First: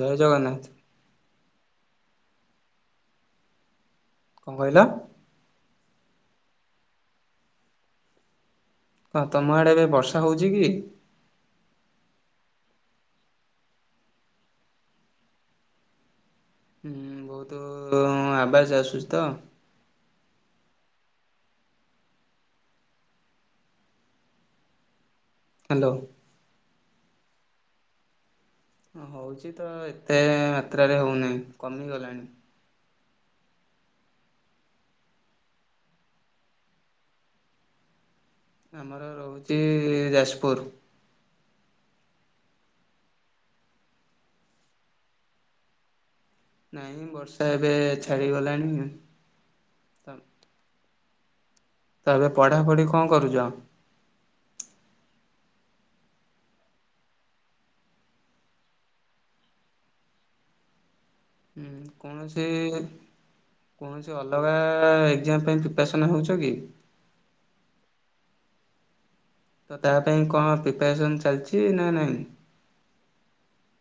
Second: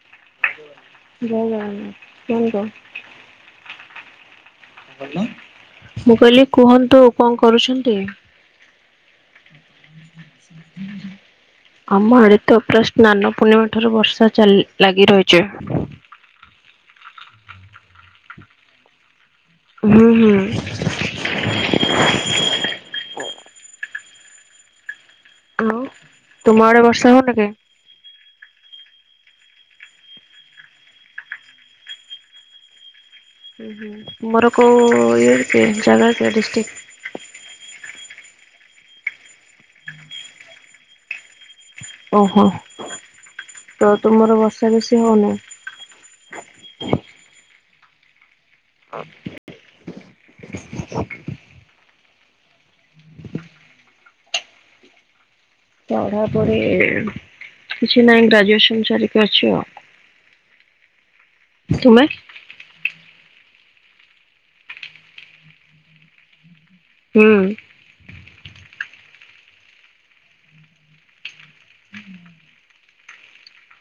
ଜୟ ଜଗନ୍ନାଥ। ଜୟ ଜଗନ୍ନାଥ କୁହନ୍ତୁ। କଁ କହିଲ। ମୁଁ କହିଲି କୁହନ୍ତୁ କଣ କରୁଛନ୍ତି। କଁ ତମ ଆଡେ ଏବେ ବର୍ଷା ହଉଛି କି। ଆମ ଆଡେ ତ ପୁରା ସ୍ନାନ ପୂର୍ଣ୍ଣିମା ଠାରୁ ବର୍ଷା ଚାଲି ଲାଗି ରହିଛି। ହୁଁ ବହୁତ ଆବାଜ ଆସୁଛି ତ। ହୁଁ ହୁଁ। ବୋଉ ହ୍ୟାଲୋ। ତୁମ ଆଡେ ବର୍ଷା ହୋଉନି କି? ହଁ ହୋଉଚି ତ ଏତେ ମାତ୍ରାରେ ହ ହୋଉନାହିଁ କମିଗଲାଣି। ହୁଁ ହୁଁ ତୁମର କେଉ ଇଏ କି ସେଇଠି ଜାଗ କେ ଡିଷ୍ଟ୍ରିକ୍। ଆମର ରହୁଚି ଯାଜପୁର। ଓହୋ ତ ତୁମର ବର୍ଷା ବେଶୀ ହୋ? ନାଇଁ ବର୍ଷା ଏବେ ଛାଡିଗଲାଣି। ତାପରେ ପଢ଼ାପଢ଼ି କଣ କରୁଚ? ପଢ଼ା ପଢ଼ି କିଛି ନାହି ଗ୍ରାଜୁଏସନ ସାରିକି ଅଛି ଆଉ। ହୁଁ ତୁମେ? କୌଣସି ସେ କୌଣସି ଅଲଗା ଏକ୍ଜାମ ପାଇଁ ପ୍ରିପାରେସନ୍ ପାଇଁ ହେଉଛ କି? ହୁଁ। ତ ତା ପାଇଁ କଣ ପ୍ରିପାରେସନ୍ ଚାଲିଛି ନା ନାହିଁ?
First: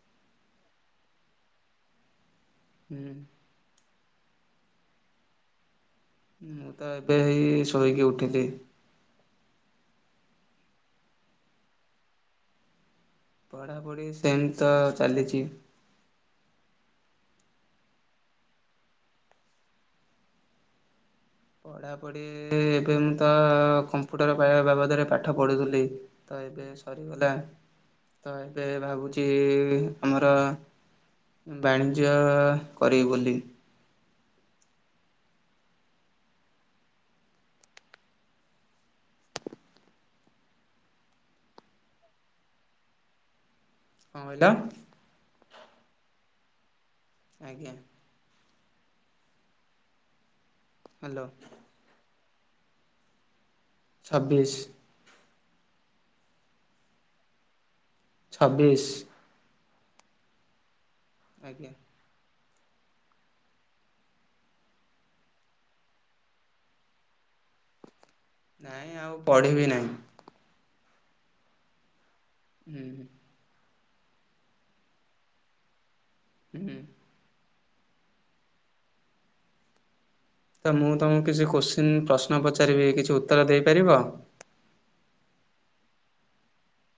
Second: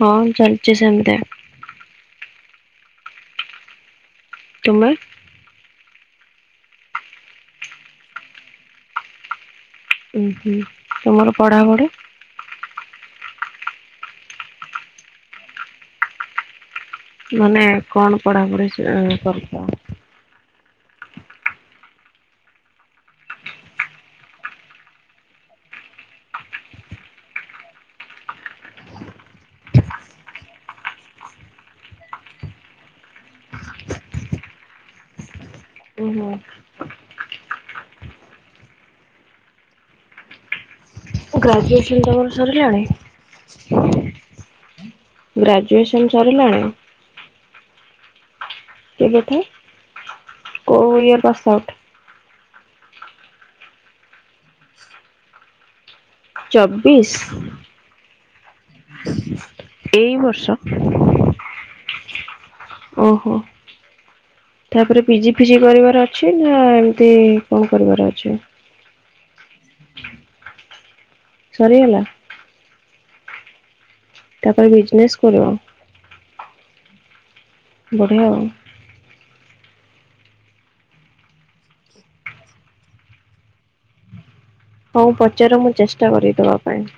ହଁ ଚାଲିଛି ସେମିତି। ହୁଁ। ତୁମେ? ମୁଁ ତ ଏବେ ହେଇ ଶୋଇକି ଉଠିଚି। ଉଁ ହୁଁ ତମର ପଢାପଢା? ପଢ଼ାପଢ଼ି ସେମ ତ ଚାଲିଚି। ମାନେ କଣ ପଢାପଢି ସେ କରୁଚ? ପଢ଼ାପଢ଼ି ଏବେ ମୁଁ ତ କମ୍ପ୍ୟୁଟର ପାଇବା ବାବଦରେ ପାଠ ପଢ଼ୁଥିଲି। ତ ଏବେ ସରିଗଲା ତ ଏବେ ଭାବୁଛି ଆମର ବାଣିଜ୍ୟ କରିବି ବୋଲି। ଓହୋ। ଗ୍ରାଜୁଏସନ୍ ତମର ସରିଲାଣି? କଣ କହିଲ? ଗ୍ରାଜୁଏସନ୍ ସରିଲାଣି? ଆଜ୍ଞା। କେବେଠୁ କଉଇଅର ହ୍ୟାଲୋ ପାସ୍ ଆଉଟ୍? ଛବିଶି। ଚବିଶି? ଛବିଶ୍। ଏଇ ବର୍ଷ? ଆଜ୍ଞା। ଓହୋ। ତାପରେ ପିଜି ଫିଜି କରିବାର ଅଛି ନା ଏମିତି କଣ କରିବାର ଅଛି? ନାଇଁ ଆଉ ପଢ଼ିବି ନାହିଁ। ସରିଗଲା? ହୁଁ ହୁଁ। ତାପରେ ବିଜିନେସ କରିବ? ହୁଁ। ବଢ଼ିଆ ଆଉ। ତ ମୁଁ ତୁମକୁ କିଛି କୋଶ୍ଚିନ୍ ପ୍ରଶ୍ନ ପଚାରିବି କିଛି ଉତ୍ତର ଦେଇପାରିବ? ହୋଉ ପଚାର ମୁଁ ଚେଷ୍ଟା କରିଦବା ପାଇଁ।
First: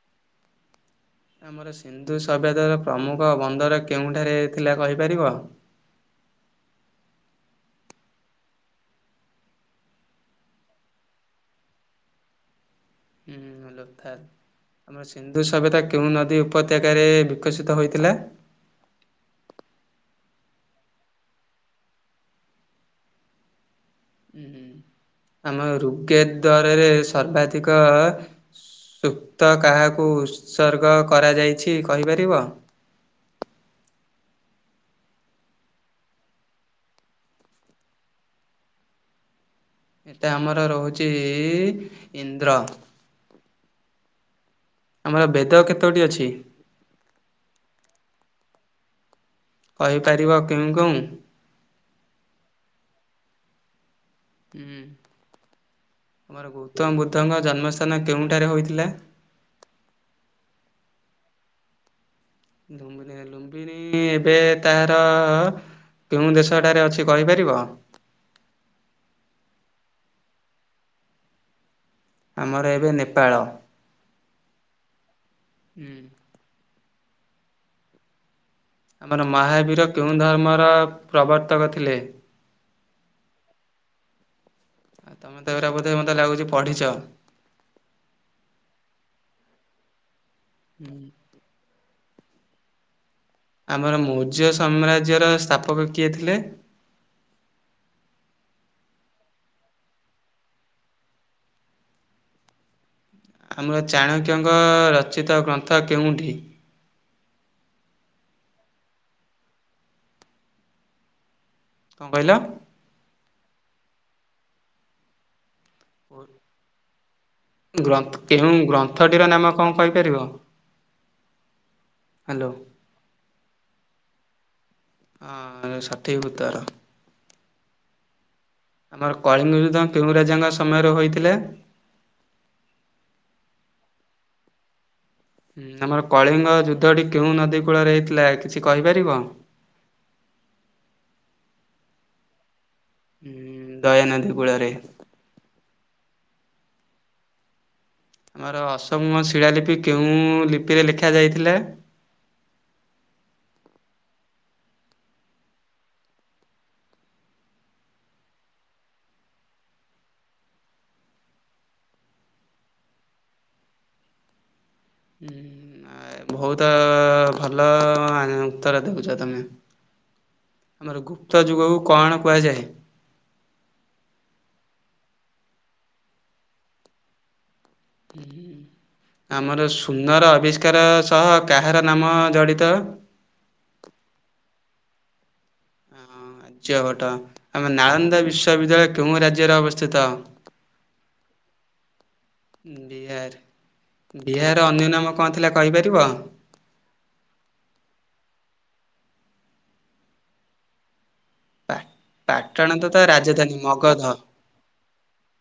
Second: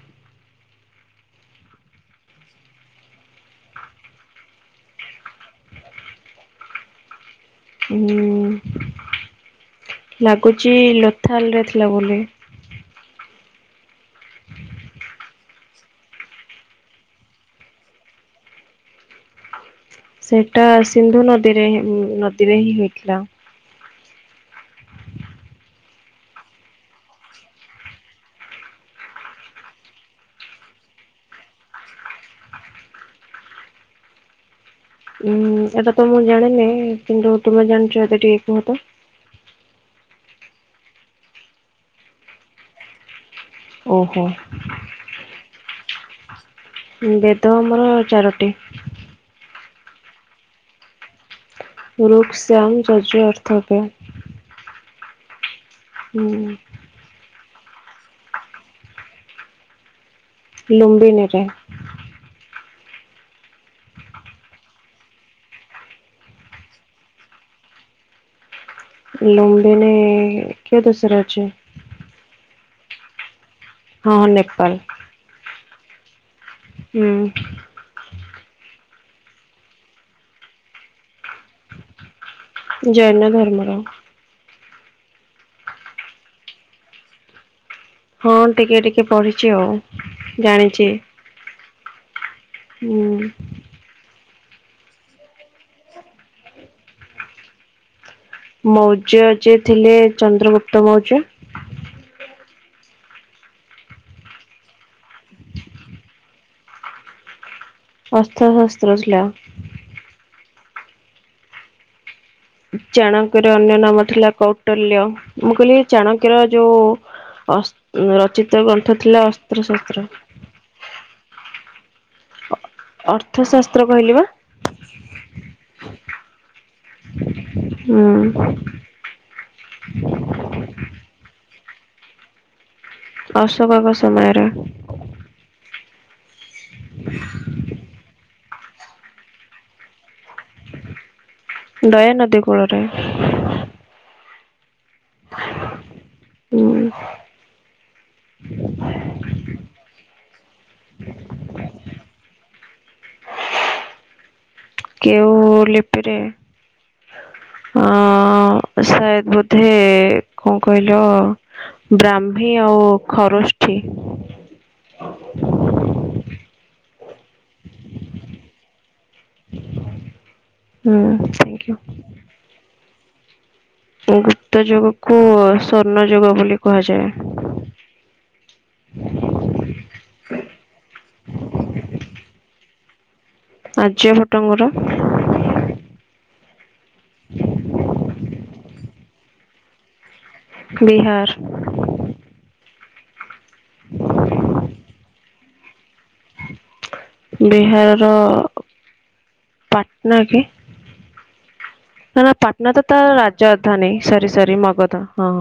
ଆମର ସିନ୍ଧୁ ସଭ୍ୟତା ର ପ୍ରମୁଖ ବନ୍ଦର କେଉଁଠାରେ ଥିଲା କହିପାରିବ? ହୁଁ ଲାଗୁଛି ଲୋଥାଲ ରେ ଥିଲା ବୋଲି। ହୁଁ ଲୋକଥାଲ। ଆମର ସିନ୍ଧୁ ସଭ୍ୟତା କେଉଁ ନଦୀ ଉପତ୍ୟକାରେ ବିକଶିତ ହୋଇଥିଲା? ସେଇଟା ସିନ୍ଧୁ ନଦୀରେ ଉଁ ନଦୀରେ ହିଁ ହେଇଥିଲା। ଉହୁଁଁ ଆମ ରୁଗେ ଦ୍ଵାରରେ ସର୍ବାଧିକ ସୁକ୍ତ କାହାକୁ ଉତ୍ସର୍ଗ କରାଯାଇଛି କହିପାରିବ ଉଁ ଏଟା ତ ମୁଁ ଜାଣିନି କିନ୍ତୁ ତୁମେ ଜାଣିଚ ଏଟା ଟିକେ କୁହ ତ? ଏତେ ଆମର ରହୁଛି ଇନ୍ଦ୍ର ଓହୋ। ଆମର ବେଦ କେତୋଟି ଅଛି? ହୁଁ ବେଦ ଆମର ଚାରୋଟି। କହିପାରିବ କେଉଁ କେଉଁ? ରୁକ୍ ସମ ଜଜ ଅର୍ଥବ୍ୟ। ହୁଁ ଆମର ହୁଁ ଗୌତମ ବୁଦ୍ଧଙ୍କ ଜନ୍ମସ୍ଥାନ କେଉଁଠାରେ ହୋଇଥିଲା? ଲୁମ୍ବିନିରେ। ଲୁମ୍ବିନ ଲୁମ୍ବିନୀ ଏବେ ତାର କେଉଁ ଦେଶଟାରେ ଅଛି କହିପାରିବ? ଲମ୍ବିିନ କେଉ ଦଶରେ ଅଛି? ଆମର ଏବେ ନେପାଳ। ହଁ ହଁ ନେପାଲ। ହୁଁ। ହୁଁ। ଆମର ମହାବୀର କେଉଁ ଧର୍ମର ପ୍ରବର୍ତ୍ତକ ଥିଲେ? ଜୟନ ଧର୍ମର। ଆ ତମେତ ଏଗୁରା ବଧେ ମୋତେ ଲାଗୁଚି ପଢିଚ। ହଁ ଟିକେ ଟିକେ ପଢିଚି ଆଉ ଜାଣିଚି। ହୁଁ। ଆମର ମୌର୍ଯ୍ୟ ସାମ୍ରାଜ୍ୟର ସ୍ଥାପକ କିଏ ଥିଲେ? ମୌର୍ଯ୍ୟ ଯିଏ ଥିଲେ ଚନ୍ଦ୍ରଗୁପ୍ତ ମୌର୍ଯ୍ୟ। ଆମର ଚାଣକ୍ୟଙ୍କ ରଚିତ ଗ୍ରନ୍ଥ କେଉଁଠି? ଅର୍ଥଶାସ୍ତ୍ର ଥିଲା। କଁ କହିଲ? ଚାଣକ୍ୟର ଅନ୍ୟ ନାମ ଥିଲା କୌଟଲ୍ୟ। ମୁଁ କହିଲି ଚାଣକ୍ୟର ଯୋଉ ଅସ ଗ୍ରନ୍ଥ କେଉଁ ରଚିତ ଗ୍ରନ୍ଥ ଗ୍ରନ୍ଥଟିର ଥିଲା ନାମ କଣ ଅସ୍ତ୍ରଶସ୍ତ୍ର। କହିପାରିବ? ହ୍ୟାଲୋ। ଅର୍ଥଶାସ୍ତ୍ର କହିଲି ବା। ହଁ ଏ ଷଠିକ ଉତ୍ତର। ହୁଁ ଆମର କଳିଙ୍ଗ ଯୁଦ୍ଧ କେଉଁ ରାଜାଙ୍କ ସମୟରେ ହୋଇଥିଲା? ଅଶୋକଙ୍କ ସମୟରେ। ହୁଁ ଆମର କଳିଙ୍ଗ ଯୁଦ୍ଧଟି କେଉଁ ନଦୀ କୂଳରେ ହେଇଥିଲା କିଛି କହିପାରିବ? ଦୟାନଦୀ କୂଳରେ। ହୁଁ ଦୟାନଦୀ କୂଳରେ। ଉଁ। ଆମର ଅସମ ଶିଳାଲିପି କେଉଁ ଲିପିରେ ଲେଖ ଯାଇଥିଲା? କେଉଁ ଲିପିରେ ହଁ ସାୟଦ ବୋଧେ କଁ କହିଲ ବ୍ରାହ୍ମୀ ଆଉ ଖରଷ୍ଠି। ଆ ଏ ବହୁତ ଭଲ ଉତ୍ତର ଦଉଚ ତମେ। ହୁଁ ଆମର ଗୁପ୍ତ ଥ୍ୟାଙ୍କୟୁ ଯୁଗକୁ କଣ କୁହାଯାଏ। ଗୁପ୍ତ ଯୁଗକୁ ଶ୍ଵର୍ଣ୍ଣ ଯୁଗ ବୋଲି କୁହାଯାଏ। ଆମର ସୁନର ଆବିଷ୍କାର ସହ କାହାର ନାମ ଜଡ଼ିତ? ଆର୍ଯ୍ୟଭଙ୍କର। ଅ ହଁ ଆଯ୍ୟ ଭଟ ଆମ ନାଳନ୍ଦା ବିଶ୍ୱବିଦ୍ୟାଳୟ କେଉଁ ରାଜ୍ୟରେ ଅବସ୍ଥିତ? ବିହାର। ବିହାର ବିହାର ର ଅନ୍ୟ ନାମ କଣ ଥିଲା କହିପାରିବ? ବିହାରର। ପାଟନା କି। ପାଟନା ତ ତା ରାଜଧାନୀ ସରି ସରି ମଗଧ ହଁ।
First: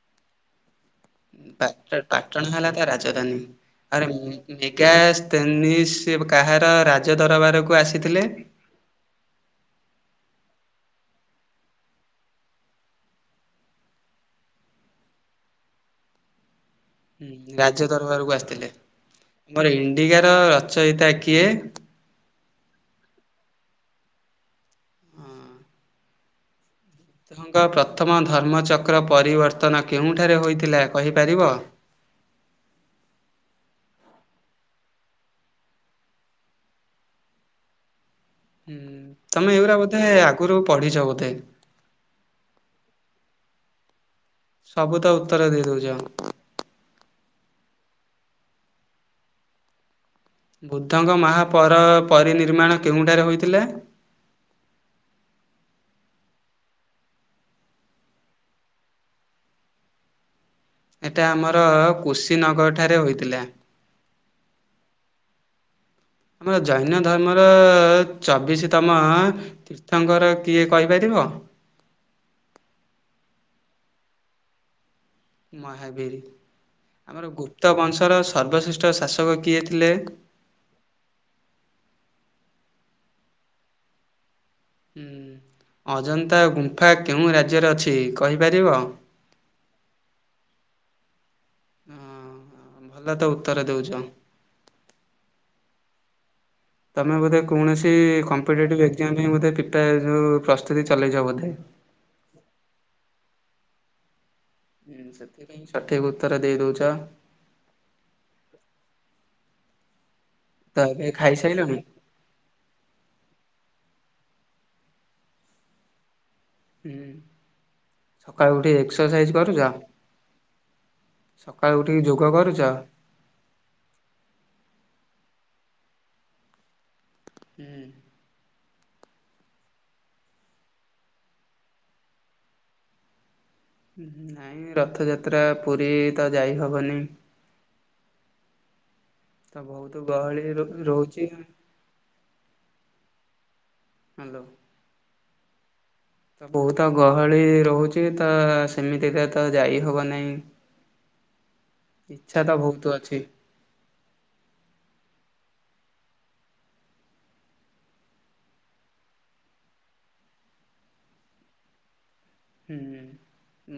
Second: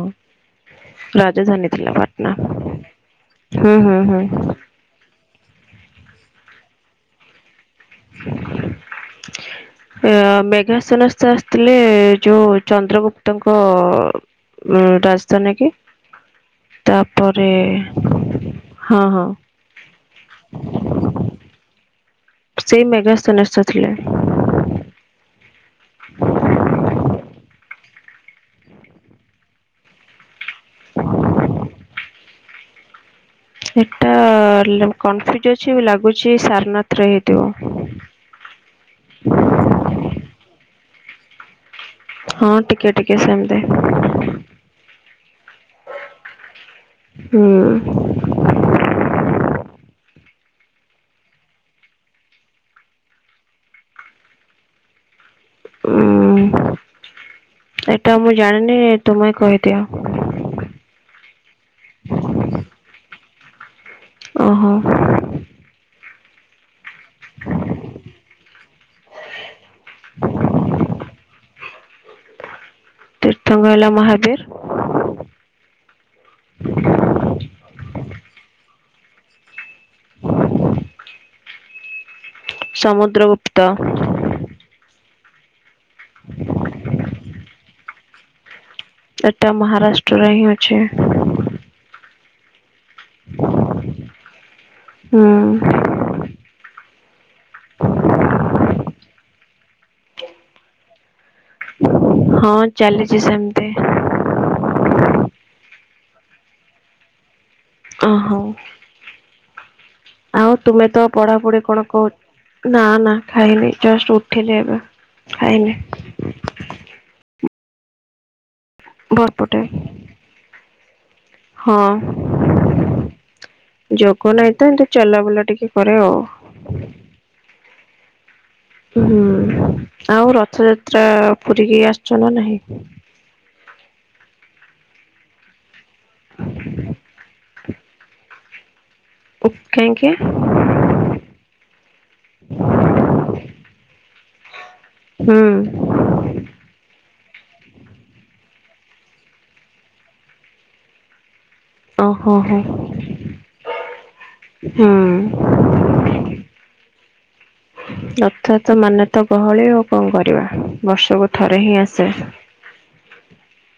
ରାଜଧାନୀ ଥିଲା ପାଟ ପାଟଣା ପାଟନା ହେଲା ତା ରାଜଧାନୀ ହୁଁ ହୁଁ ଆରେ ହୁଁ। [unintelligible] କାହାର ରାଜ ଦରବାରକୁ ଆସିଥିଲେ। ଅ ମେଘା ସନାସ୍ଥ ଆସିଥିଲେ ଯୋଉ ଚନ୍ଦ୍ରଗୁପ୍ତଙ୍କ ଉଁ ରାଜଧାନୀ କି ହୁଁ ତାପରେ ହଁ ହଁ। ମୋର ଇଣ୍ଡିଗାର ରଚୟିତା କିଏ? ସେଇ ମେଘା [unintelligible] ଥିଲେ। ଙ୍କ ପ୍ରଥମ ଧର୍ମଚକ୍ର ପରିବର୍ତ୍ତନ କେଉଁଠାରେ ହୋଇଥିଲା କହିପାରିବ? ହେଟା କନଫ୍ୟୁଜ ଅଛି ଲାଗୁଛି ସାରନଥରେ ହେଇଥିବ। ହୁଁ ତମେ ଏଗୁରା ବୋଧେ ଆଗୁରୁ ପଢିଛ ବୋଧେ। ହଁ ଟିକିଏ ଟିକିଏ ସେମତି। ସବୁ ତ ଉତ୍ତର ଦେଇ ଦଉଚ। ହୁଁ। ବୁଦ୍ଧଙ୍କ ମାହା ପର ପରିନିର୍ମାଣ କେଉଁଠାରେ ହୋଇଥିଲେ? ହୁଁ ସେଟା ମୁଁ ଜାଣିନି ତୁମେ କହିଦିଅ। ହେଟା ଆମର କୁଶୀନଗରଠାରେ ହୋଇଥିଲା। ଓହୋ। ଆମର ଜୈନ ଧର୍ମର ଚବିଶତମ ଅ ତାଙ୍କର କିଏ କହିପାରିବ। ତୀର୍ଥଙ୍ଗ ହେଲା ମହାବୀର। ମହାବୀର ଆମର ଗୁପ୍ତବଂଶର ସର୍ବଶ୍ରେଷ୍ଠ ଶାସକ କିଏ ଥିଲେ? ସମୁଦ୍ର ଗୁପ୍ତ। ହୁଁ ଅଜନ୍ତା ଗୁମ୍ଫା କେଉଁ ରାଜ୍ୟରେ ଅଛି କହିପାରିବ? ଏଟା ମହାରାଷ୍ଟ୍ରରେ ହିଁ ଅଛି। ହଁ ଭଲ ତ ଉତ୍ତର ଦଉଚ। ହଁ। ତମେ ବୋଧେ କୌଣସି କମ୍ପିଟେଟିଭ ଏକ୍ଜାମ ପାଇଁ ବୋଧେ ପ୍ରିପାର ଯଉ ପ୍ରସ୍ତୁତି ଚଲେଇଛ ବୋଧେ। ହଁ ଚାଲିଛି ସେମିତି। ହୁଁ ସେଥିପାଇଁ ସଠିକ୍ ଉତ୍ତର ଦେଇ ଦଉଚ। ଓହୋ। ଆଉ ତୁମେ ତ ଏବେ ପଢାପଢି ଖାଇସାରିଲଣି? କଣ କ ନା ନା ଖାଇନି ଜଷ୍ଟ ଉଠିଲି ଏବେ ଖାଇନି। ହୁଁ ସକାଳୁ ଉଠି ଏ ଏକ୍ସସାଇଜ ବରପଟେ କରୁଚ? ହଁ ସକାଳୁ ଉଠିକି ଯୋଗ କରୁଚ? ଯୋଗ ନାଇଁ ତ, ଏମତି ଚଲାବୁଲା ଟିକେ କରେ ଆଉ। ହୁଁ। ହୁଁ, ଆଉ ରଥଯାତ୍ରା ପୁରୀକି ଆସଛ ନା ନାହିଁ? ନାଇଁ ରଥଯାତ୍ରା ପୁରୀ ତ ଯାଇ ହବନି। ତ ବହୁତ କାହିଁକି ଗହଳି ର-ରହୁଛି। ହାଲୋ। ହୁଁ। ତ ବହୁତ ଗହଳି ରହୁଛି ତ ସେମିତିରେ ତ ଯାଇହବ ନାଇଁ। [inaudible] ଓହୋ ହୋ, ବହୁତ ଅଛି ହଁ। ରଥଯାତ୍ରା ମାନେ ତ ଗହଳି ଆଉ କଣ କରିବା? ବର୍ଷକୁ ଥରେ ହିଁ ଆସେ। ହୁଁ, ହୁଁ,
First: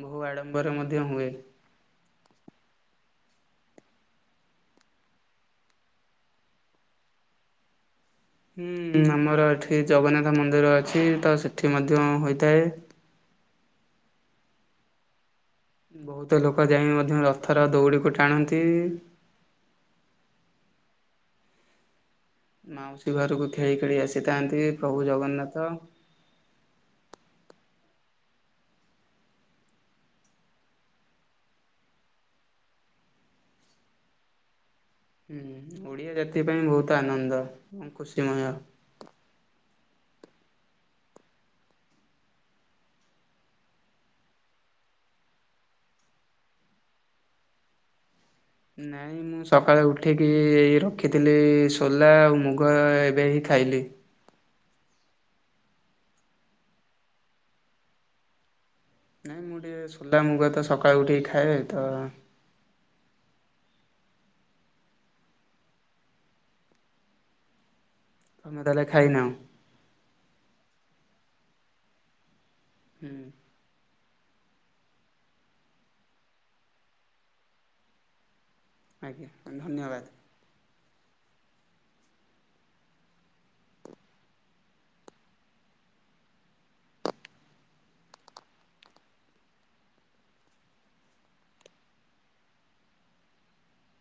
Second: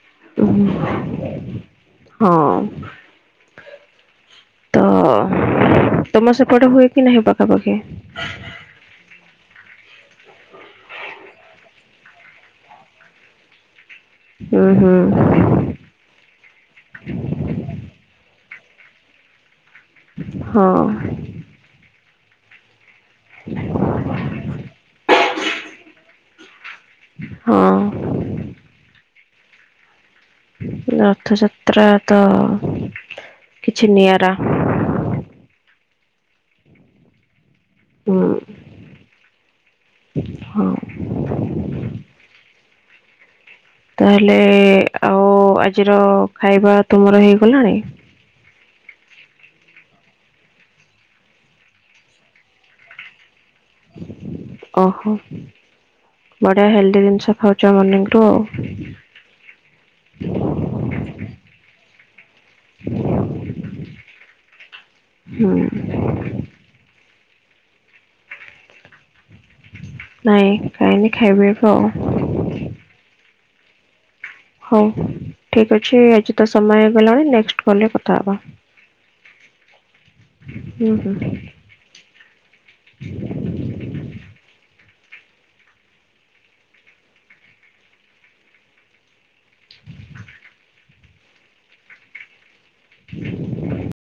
ବହୁ ଆଡ଼ମ୍ବରେ ମଧ୍ୟ ହୁଏ। ହଁ। ତ ତୋମ ସେପଟେ ହୁଏ କି ନାହିଁ ପାଖାପାଖି? ହୁଁ, ଆମର ଏଠି ଜଗନ୍ନାଥ ମନ୍ଦିର ଅଛି ତ ସେଠି ମଧ୍ୟ ହୋଇଥାଏ। ଅଁ, ହଁ। ବହୁତ ଲୋକ ଯାଇ ମଧ୍ୟ ରଥର ଦୌଡ଼ିକୁ ଟାଣନ୍ତି। ହଁ। ମାଉସୀ ଘରକୁ ଖେଳି ଖେଳି ଆସିଥାନ୍ତି ପ୍ରଭୁ ଜଗନ୍ନାଥ। ହଁ। ରଥଯାତ୍ରା ତ କିଛି ନିଆରା। ହୁଁ, ଓଡ଼ିଆ ଜାତି ପାଇଁ ବହୁତ ଆନନ୍ଦ ଏବଂ ହୁଁ ଖୁସିମୟ। ହଁ। ତାହେଲେ ଆଉ ଆଜିର ଖାଇବା ତୁମର ହେଇଗଲାଣି? ନାଇଁ ମୁଁ ସକାଳେ ଉଠିକି ଏଇ ରଖିଥିଲି ସୋଲା ଆଉ ମୁଗ ଏବେ ହି ଖାଇଲି। ଓହୋ, ବଢିଆ ହେଲ୍ଦି ଜିନିଷ ଖାଉଛ ମର୍ଣିଂ ରୁ ଆଉ। ନାଇଁ ମୁଁ ଟିକିେ ସୋଲା ମୁଗ ତ ସକାଳୁ ଉଠିକି ଖାଏ ତ। ହଁ। ତୋମେ ତାହେଲେ ଖାଇନ? ନାଇଁ ଖାଇନି ଖାଇବି ଏଫ। ହୁଁ। ହଉ ଠିକ ଅଛି ଆଜି ତ ସମୟ ହେଇଗଲାଣି ନେକ୍ସଟ୍ କଲ୍ ରେ କଥା ହବା। ଆଜ୍ଞା ଧନ୍ୟବାଦ। ହଁ, ହଁ। [inaudible]